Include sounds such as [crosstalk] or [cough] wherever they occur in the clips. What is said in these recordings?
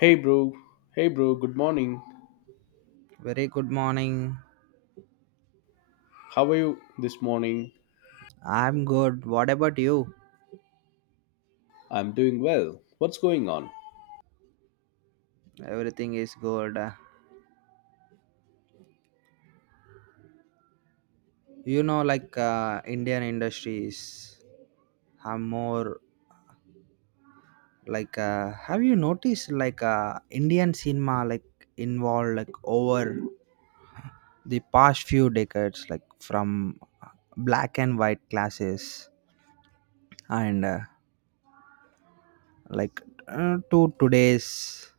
Hey bro, hey bro, good morning. Very good morning. How are you this morning? I'm good. What about you? I'm doing well. What's going on? Everything is good. Indian industries have more. Have you noticed Indian cinema involved like over the past few decades, like from black and white classes and like to today's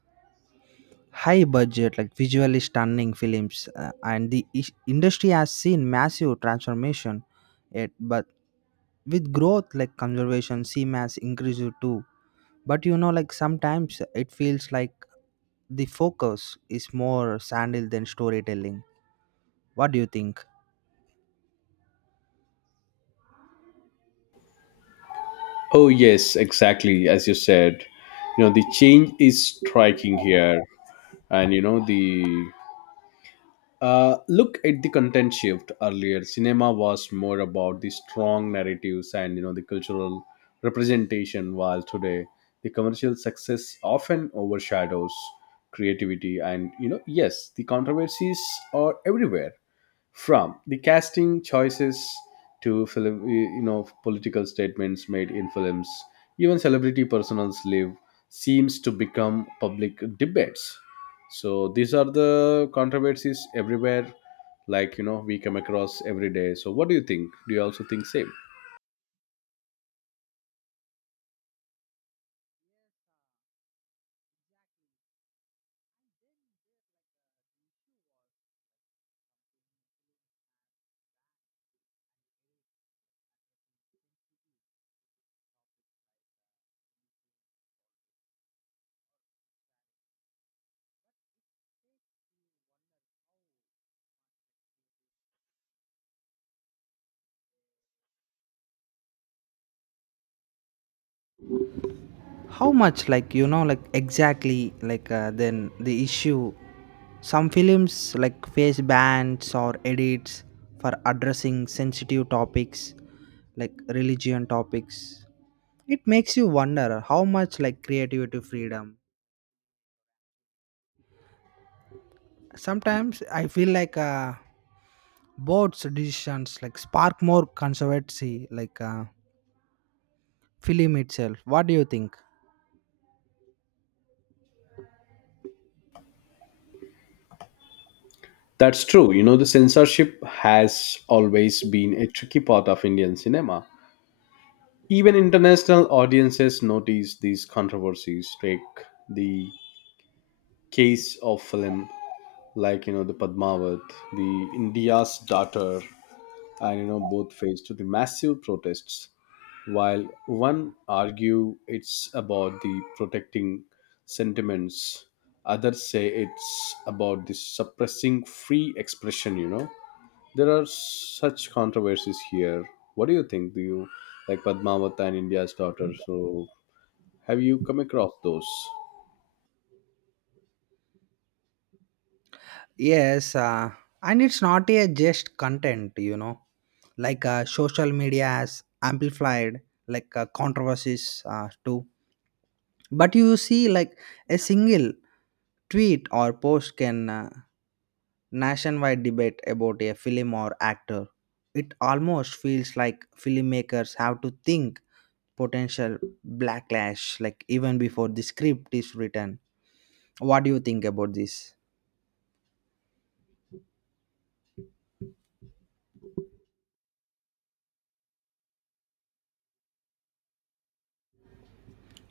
high budget, like visually stunning films, and the industry has seen massive transformation, yet but with growth like conservation cmas increases too. But you know, like sometimes it feels like the focus is more sandal than storytelling. What do you think? Oh, yes, exactly. As you said, you know, the change is striking here. And, you know, the look at the content shift. Earlier, cinema was more about the strong narratives and, you know, the cultural representation, while today the commercial success often overshadows creativity. And, you know, yes, the controversies are everywhere, from the casting choices to film, you know, political statements made in films. Even celebrity personals live seems to become public debates, so these are the controversies everywhere, like, you know, we come across every day. So what do you think? Do you also think same? How much, like, exactly, then the issue? Some films, like, face bans or edits for addressing sensitive topics, like religion topics. It makes you wonder how much, like, creativity freedom. Sometimes I feel like board's decisions, like, spark more controversy, like, film itself. What do you think? That's true, you know, the censorship has always been a tricky part of Indian cinema. Even international audiences notice these controversies. Take the case of film, like, you know, the Padmavat, the India's daughter, and, you know, both faced the massive protests. While one argue it's about the protecting sentiments, others say it's about the suppressing free expression. You know, there are such controversies here. What do you think? Do you like Padmavat and India's daughter? So have you come across those? Yes, uh, and it's not a just content, you know, social media has amplified controversies too. But you see, like a single tweet or post can, nationwide debate about a film or actor. It almost feels like filmmakers have to think potential backlash, like even before the script is written. What do you think about this?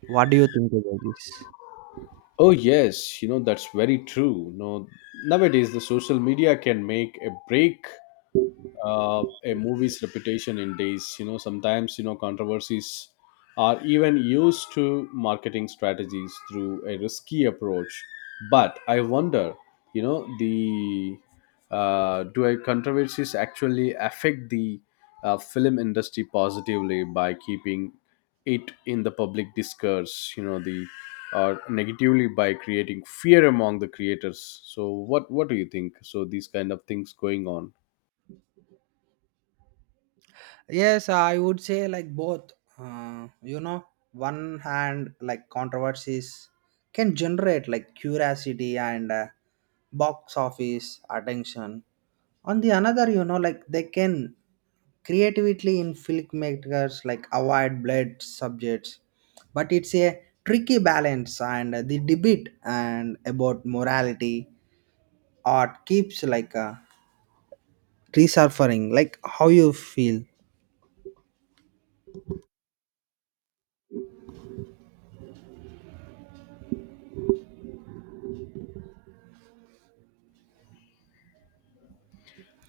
What do you think about this? Oh yes, you know that's very true. No, nowadays the social media can make a break a movie's reputation in days. You know, sometimes, you know, controversies are even used to marketing strategies through a risky approach. But I wonder, you know, the do a controversies actually affect the film industry positively by keeping it in the public discourse? You know, the or negatively by creating fear among the creators? So what do you think? So these kind of things going on. Yes, I would say like both. You know, one hand like controversies can generate like curiosity and, box office attention. On the another, you know, like they can creatively in filmmakers like avoid blood subjects, but it's a tricky balance, and the debate and about morality art keeps resurfacing. Like how you feel.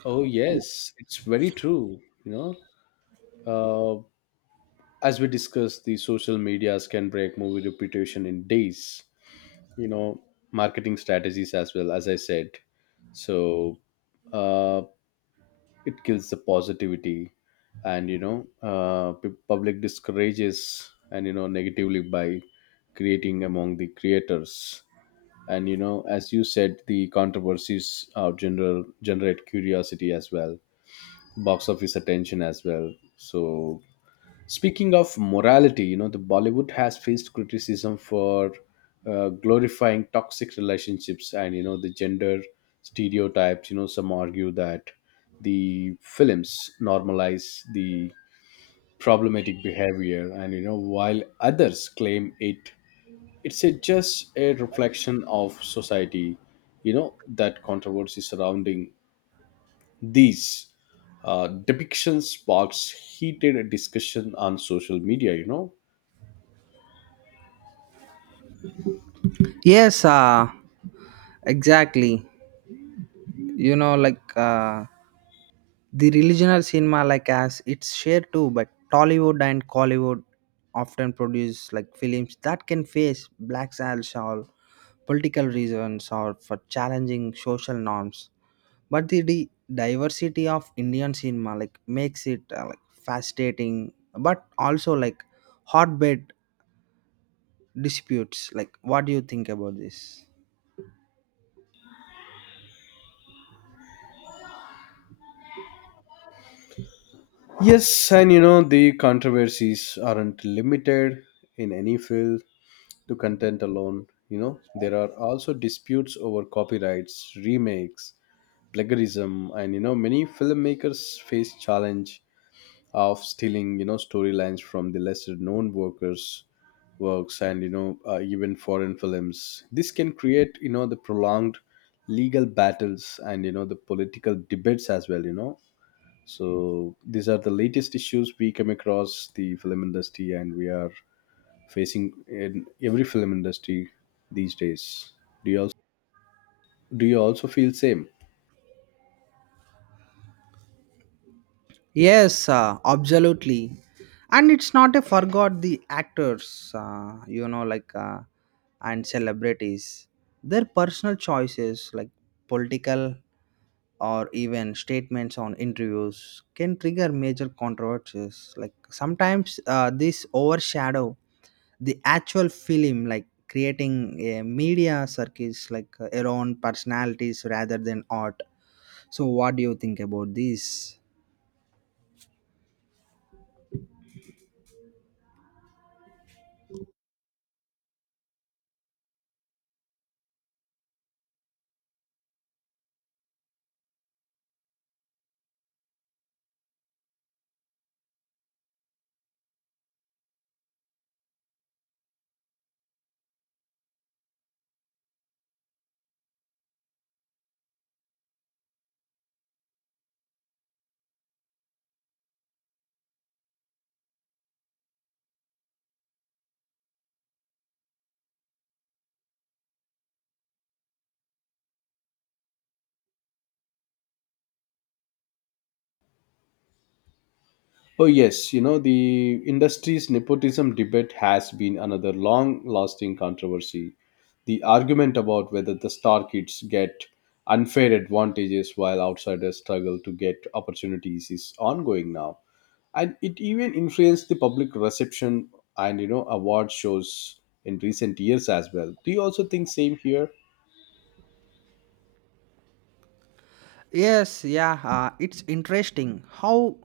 Oh, yes, it's very true. You know, as we discussed, the social medias can break movie reputation in days. You know, marketing strategies as well, as I said. So uh, it kills the positivity, and, you know, public discourages, and you know, negatively by creating among the creators. And you know, as you said, the controversies general generate curiosity as well, box office attention as well. So speaking of morality, you know, the Bollywood has faced criticism for glorifying toxic relationships and, you know, the gender stereotypes. You know, some argue that the films normalize the problematic behavior, and you know, while others claim it just a reflection of society. You know, that controversy surrounding these depiction sparks heated discussion on social media, you know. Yes, uh, exactly. You know, the regional cinema, like as it's shared too, but Tollywood and Collywood often produce like films that can face black sales or political reasons or for challenging social norms. But the, diversity of Indian cinema like makes it, like, fascinating, but also like hotbed disputes. Like, what do you think about this? Yes, and you know, the controversies aren't limited in any field to content alone. You know, there are also disputes over copyrights, remakes, plagiarism, and you know, many filmmakers face challenge of stealing, you know, storylines from the lesser known workers works, and you know, even foreign films. This can create, you know, the prolonged legal battles and, you know, the political debates as well, you know. So these are the latest issues we come across the film industry, and we are facing in every film industry these days. do you also do you also feel same? Yes, Absolutely. And it's not a forgot the actors, you know, and celebrities, their personal choices, like political or even statements on interviews, can trigger major controversies. Like sometimes this overshadow the actual film, like creating a media circus around personalities rather than art. So, what do you think about this? Oh, yes, you know, the industry's nepotism debate has been another long lasting controversy. The argument about whether the star kids get unfair advantages while outsiders struggle to get opportunities is ongoing now. And it even influenced the public reception and, you know, award shows in recent years as well. Do you also think same here? Yes, yeah, it's interesting how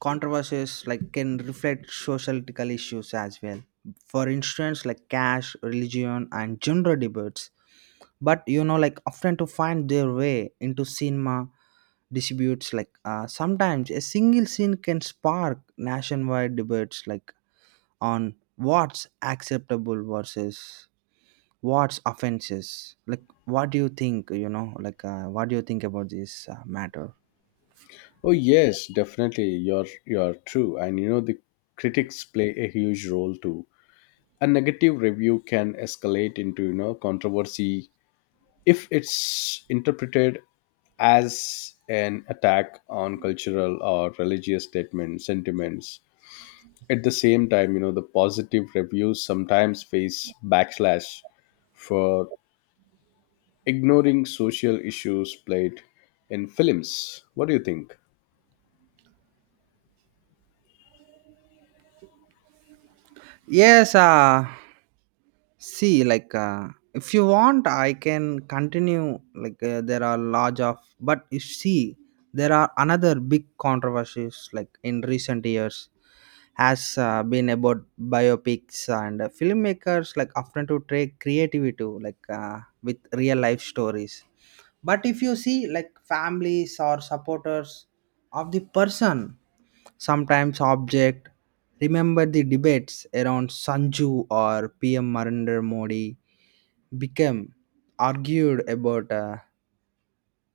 controversies like can reflect societal issues as well. For instance, like cash, religion, and gender debates. But you know, like often to find their way into cinema disputes. Sometimes a single scene can spark nationwide debates, like on what's acceptable versus what's offenses. Like, what do you think? You know, what do you think about this matter? Oh yes, definitely. You're true, and you know, the critics play a huge role too. A negative review can escalate into, you know, controversy if it's interpreted as an attack on cultural or religious statements sentiments. At the same time, you know, the positive reviews sometimes face backlash for ignoring social issues played in films. What do you think? Yes, uh, See, if you want, I can continue. There are large of, but you see, there are another big controversies, like, in recent years, has been about biopics and, filmmakers, like, often to take creativity, like, with real life stories. But if you see, like, families or supporters of the person sometimes object. Remember the debates around Sanju or PM Narendra Modi became argued about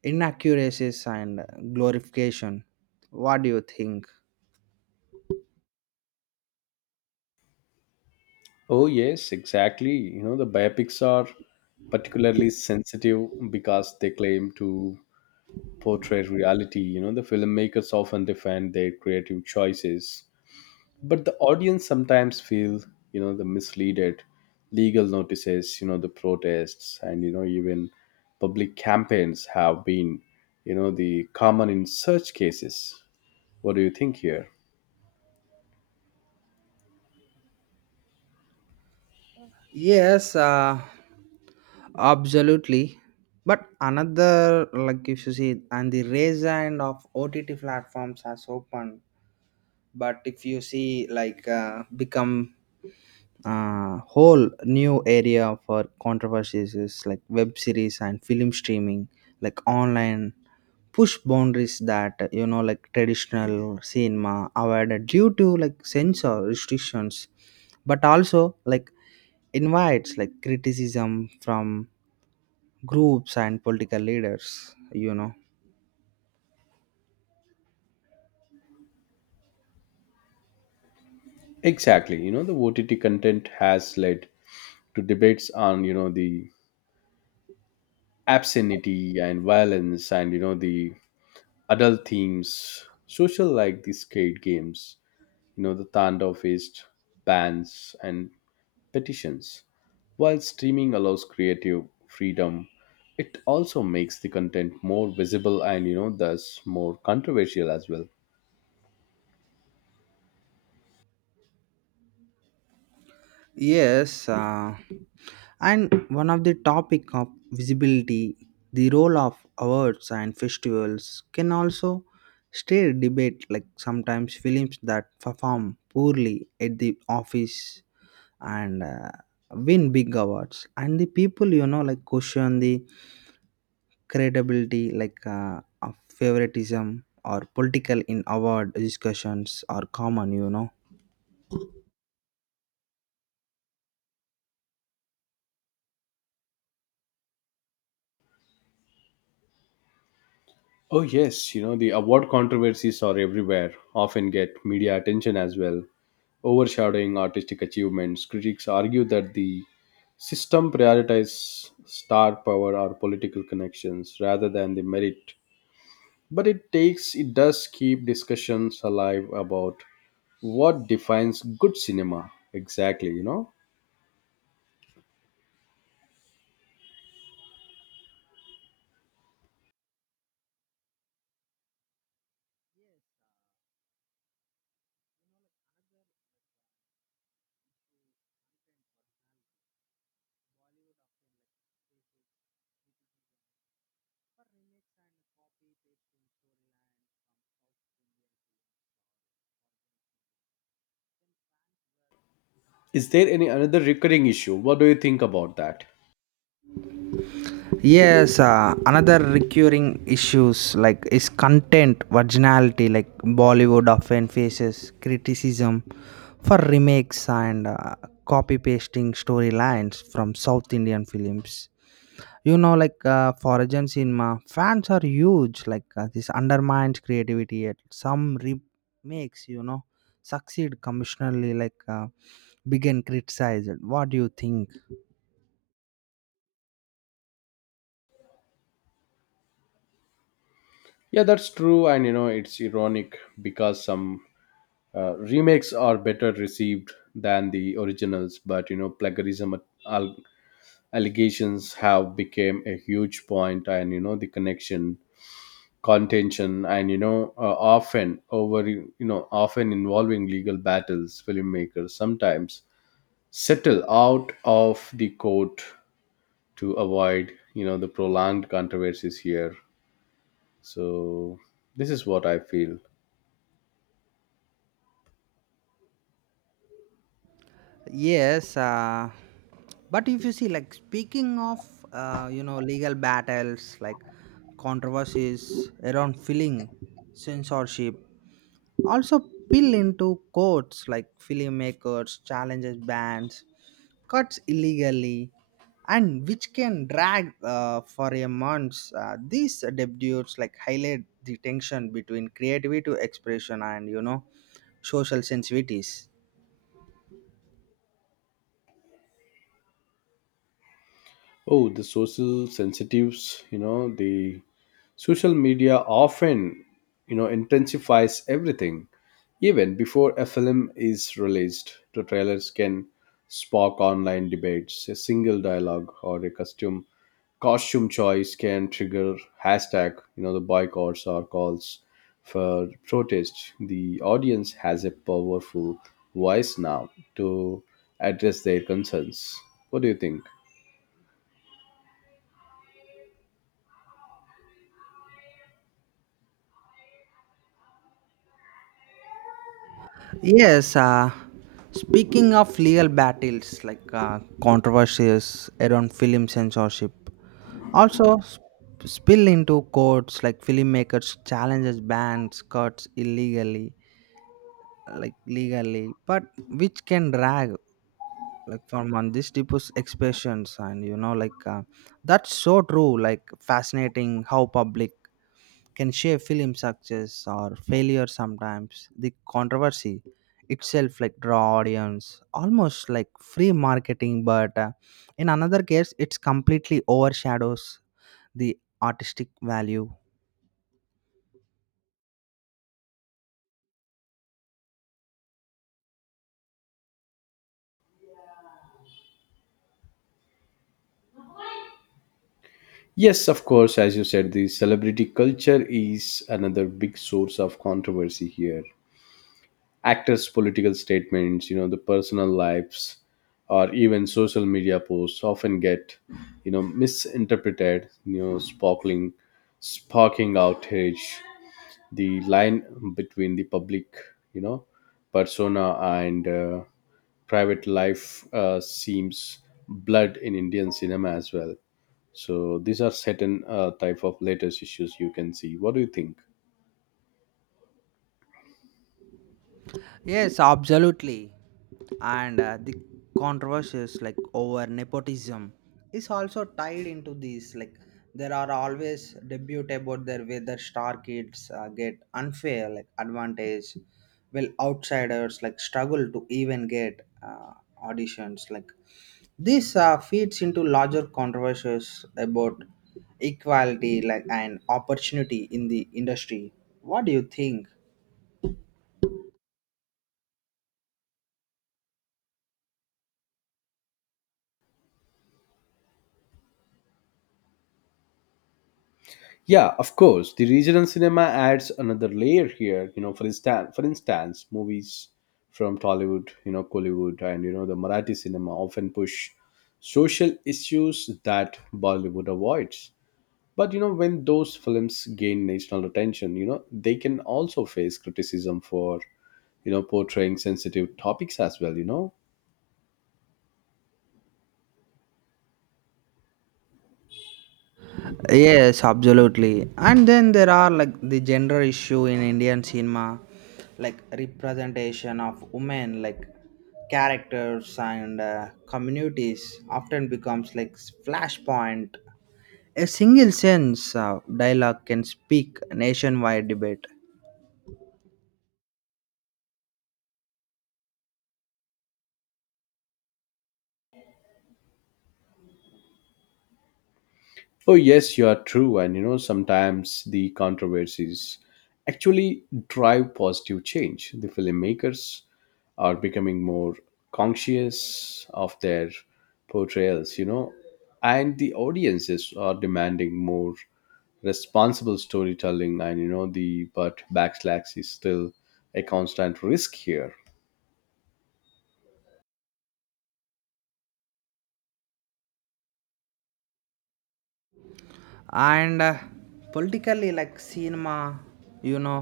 inaccuracies and glorification. What do you think? Oh yes, exactly, you know, the biopics are particularly sensitive because they claim to portray reality. You know, the filmmakers often defend their creative choices, but the audience sometimes feel, you know, the misleaded legal notices, you know, the protests, and, you know, even public campaigns have been, you know, the common in such cases. What do you think here? Yes, uh, Absolutely. But another, like if you see, and the raise hand of OTT platforms has opened. But if you see, become whole new area for controversies is like web series and film streaming, like online push boundaries that you know like traditional cinema avoided due to like censor restrictions, but also like invites like criticism from groups and political leaders, you know. Exactly. You know, the OTT content has led to debates on, you know, the obscenity and violence and, you know, the adult themes, social like the skate games, you know, the Tandav faced bans and petitions. While streaming allows creative freedom, it also makes the content more visible and, you know, thus more controversial as well. yes uh, and one of the topic of visibility, the role of awards and festivals can also stir debate, like sometimes films that perform poorly at the office and, win big awards, and the people, you know, like question the credibility, of favoritism or political in award discussions are common, you know. Oh, yes, you know, the award controversies are everywhere, often get media attention as well. Overshadowing artistic achievements, critics argue that the system prioritizes star power or political connections rather than the merit, but it takes it does keep discussions alive about what defines good cinema exactly, you know. Is there any another recurring issue? What do you think about that? Yes Another recurring issues like is content virginality. Like Bollywood often faces criticism for remakes and, copy pasting storylines from south Indian films, you know, for asian cinema fans are huge, this undermines creativity, yet some remakes, you know, succeed commercially, begin criticized. What do you think? Yeah, that's true, and you know it's ironic because some remakes are better received than the originals. But you know, plagiarism al- allegations have become a huge point, and you know, the connection contention, and you know, often over, you know, often involving legal battles. Filmmakers sometimes settle out of the court to avoid, you know, the prolonged controversies here. So this is what I feel. Yes, uh, but if you see, like speaking of, you know, legal battles, like controversies around filling censorship, also spill into courts, like filmmakers challenges bans, cuts illegally, and which can drag for a months. These debuts like highlight the tension between creativity to expression and you know social sensitivities. Oh, the social sensitives, you know, the social media often, you know, intensifies everything. Even before a film is released, the trailers can spark online debates. A single dialogue or a costume choice can trigger hashtag, you know, the boycotts or calls for protest. The audience has a powerful voice now to address their concerns. What do you think? Yes, uh, Speaking of legal battles, controversies around film censorship, also spill into courts like filmmakers challenges bans cuts illegally, like legally, but which can drag like for months. This deepest expressions and you know that's so true. Like fascinating how public can shape film success or failure sometimes. The controversy itself like draw audience almost like free marketing, but in another case it's completely overshadows the artistic value. Yes, of course, as you said, the celebrity culture is another big source of controversy here. Actors' political statements, you know, the personal lives, or even social media posts often get, you know, misinterpreted, you know, sparking outrage. The line between the public, you know, persona and private life seems blurred in Indian cinema as well. So these are certain type of latest issues you can see. What do you think? Yes, absolutely. And the controversies like over nepotism is also tied into these. Like there are always debate about their whether star kids get unfair like advantage, while outsiders like struggle to even get, auditions. Like this feeds into larger controversies about equality like and opportunity in the industry. What do you think? Yeah, of course, the regional cinema adds another layer here, you know. For instance, movies from Tollywood, you know, Kollywood, and you know, the Marathi cinema often push social issues that Bollywood avoids. But you know, when those films gain national attention, you know, they can also face criticism for, you know, portraying sensitive topics as well, you know. Yes, absolutely. And then there are like the gender issue in Indian cinema, like representation of women, like characters and, communities often becomes like flashpoint. A single sense of dialogue can speak nationwide debate. Oh, yes, you are true. And you know, sometimes the controversies actually drive positive change. The filmmakers are becoming more conscious of their portrayals, you know, and the audiences are demanding more responsible storytelling. And you know, the but backslash is still a constant risk here. And politically like cinema, you know,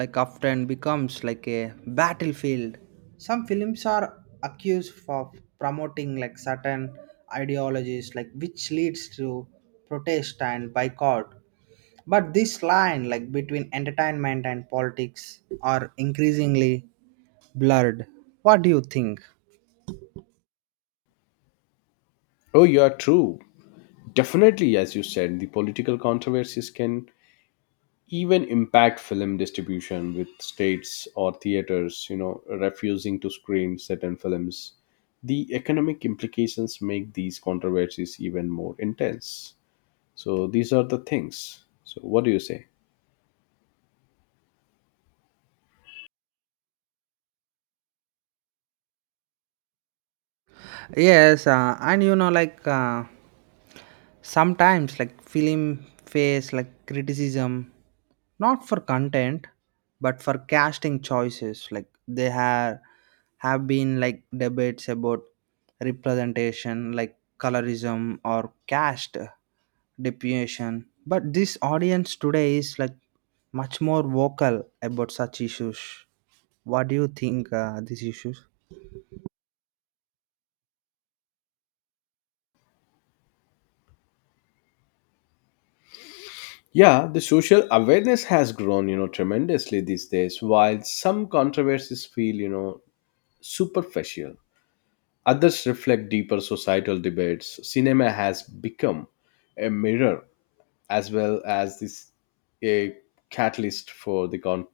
like often becomes like a battlefield. Some films are accused of promoting like certain ideologies, like which leads to protest and boycott, but this line like between entertainment and politics are increasingly blurred. What do you think? Oh, you are true. Definitely, as you said, the political controversies can even impact film distribution, with states or theaters, you know, refusing to screen certain films. The economic implications make these controversies even more intense. So these are the things, so what do you say? Yes, and you know, sometimes, like film face like criticism, not for content, but for casting choices. Like they have been like debates about representation, like colorism or caste deputation. But this audience today is like much more vocal about such issues. What do you think these issues? Yeah, the social awareness has grown, you know, tremendously these days. While some controversies feel, you know, superficial, others reflect deeper societal debates. Cinema has become a mirror as well as this a catalyst for the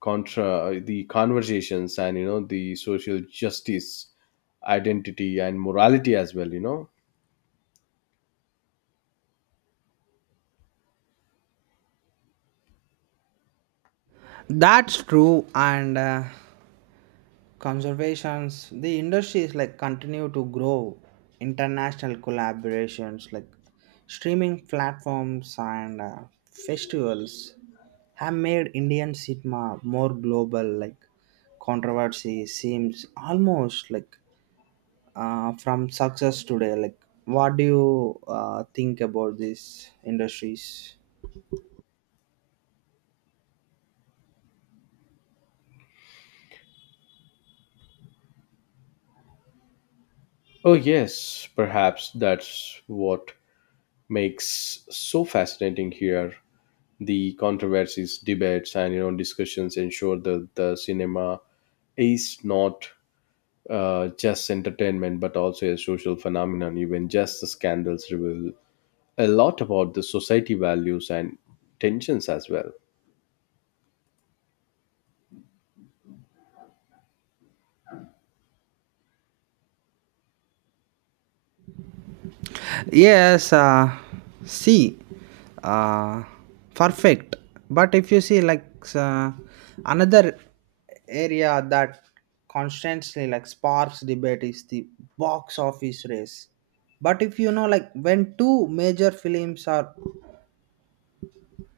contra the conversations and, you know, the social justice, identity, and morality as well, you know. That's true, and conservations the industries like continue to grow, international collaborations like streaming platforms and, festivals have made Indian cinema more global, like controversy seems almost like from success today. Like what do you think about these industries? Oh yes, perhaps that's what makes so fascinating here. The controversies, debates, and you know, discussions ensure that the cinema is not just entertainment but also a social phenomenon. Even just the scandals reveal a lot about the society values and tensions as well. Yes, uh, See, uh, perfect. But if you see uh, another area that constantly like sparks debate is the box office race. But if you know like when two major films are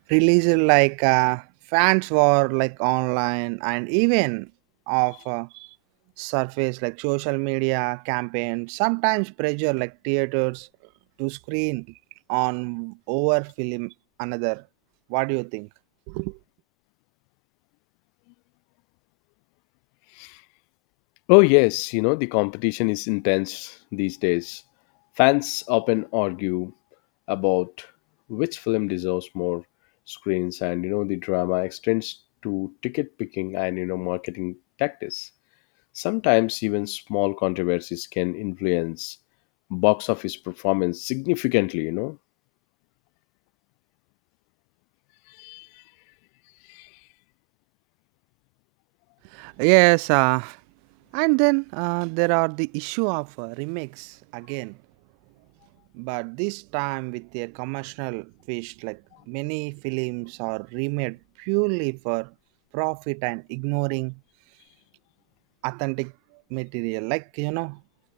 released, fans were like online and even of. Surface like social media campaigns sometimes pressure like theaters to screen on over film another. What do you think? Oh, yes, you know, the competition is intense these days. Fans often argue about which film deserves more screens, and you know, the drama extends to ticket picking and, you know, marketing tactics. Sometimes, even small controversies can influence box office performance significantly, you know. Yes, uh, and then there are the issue of remakes again, but this time with a commercial twist, like many films are remade purely for profit and ignoring authentic material, like you know,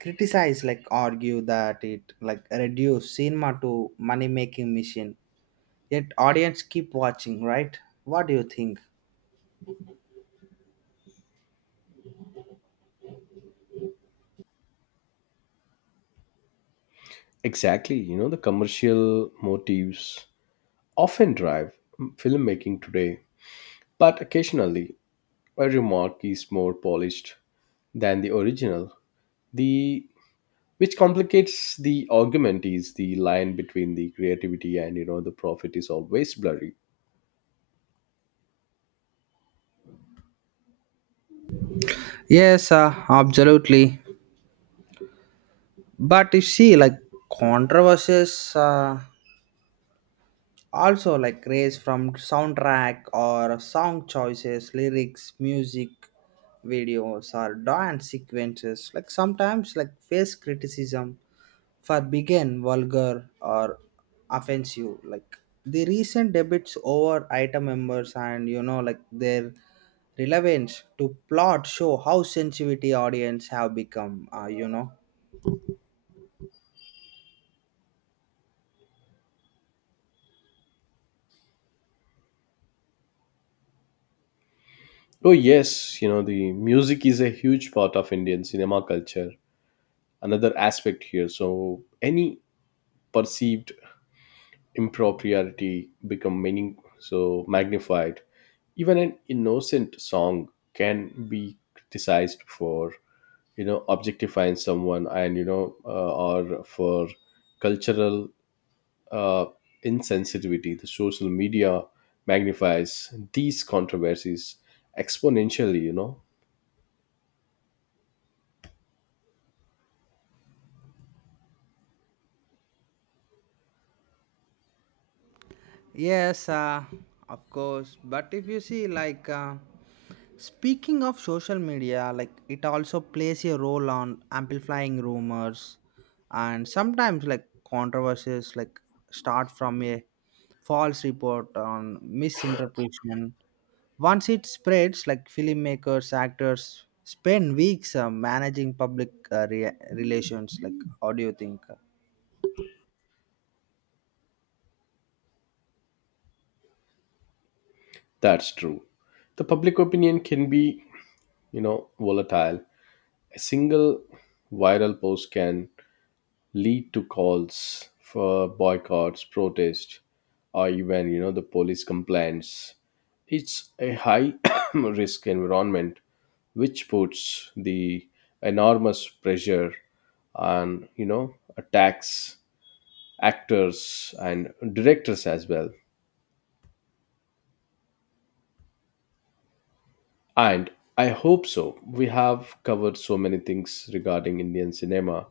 criticize like argue that it like reduce cinema to money making machine, yet audience keep watching, right? What do you think? Exactly, you know, the commercial motives often drive filmmaking today, but occasionally a remark is more polished than the original. The which complicates the argument is the line between the creativity and, you know, the profit is always blurry. Yes, Absolutely. But you see, like controversies, also like raise from soundtrack or song choices, lyrics, music, videos, or dance sequences. Like sometimes, like face criticism for begin vulgar or offensive, like the recent debates over item members, and you know like their relevance to plot show how sensitivity audience have become, you know. Oh yes, you know, the music is a huge part of Indian cinema culture. Another aspect here. So any perceived impropriety become meaning so magnified. Even an innocent song can be criticized for, you know, objectifying someone, and you know, or for cultural uh, insensitivity. The social media magnifies these controversies exponentially, you know. yes uh, of course, but if you see speaking of social media, like it also plays a role on amplifying rumors, and sometimes like controversies like start from a false report on misinterpretation. Once it spreads, like filmmakers, actors spend weeks managing public, relations. Like, how do you think? That's true. The public opinion can be, you know, volatile. A single viral post can lead to calls for boycotts, protests, or even, you know, the police complaints. It's a high [coughs] risk environment, which puts the enormous pressure on, you know, attacks, actors, and directors as well. And I hope so, we have covered so many things regarding Indian cinema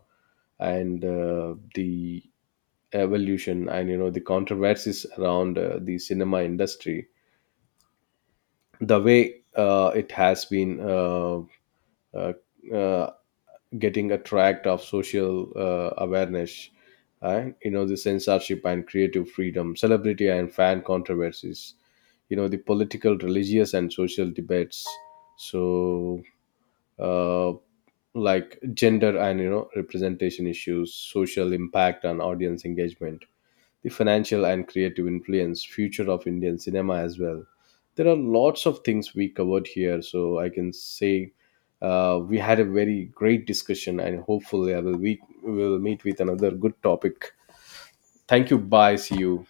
and the evolution and, you know, the controversies around the cinema industry, the way it has been uh, uh, getting a tract of social awareness, and you know, the censorship and creative freedom, celebrity and fan controversies, you know, the political, religious, and social debates. So uh, like gender and, you know, representation issues, social impact and audience engagement, the financial and creative influence, future of Indian cinema as well. There are lots of things we covered here, so I can say we had a very great discussion, and hopefully, I will we will meet with another good topic. Thank you. Bye. See you.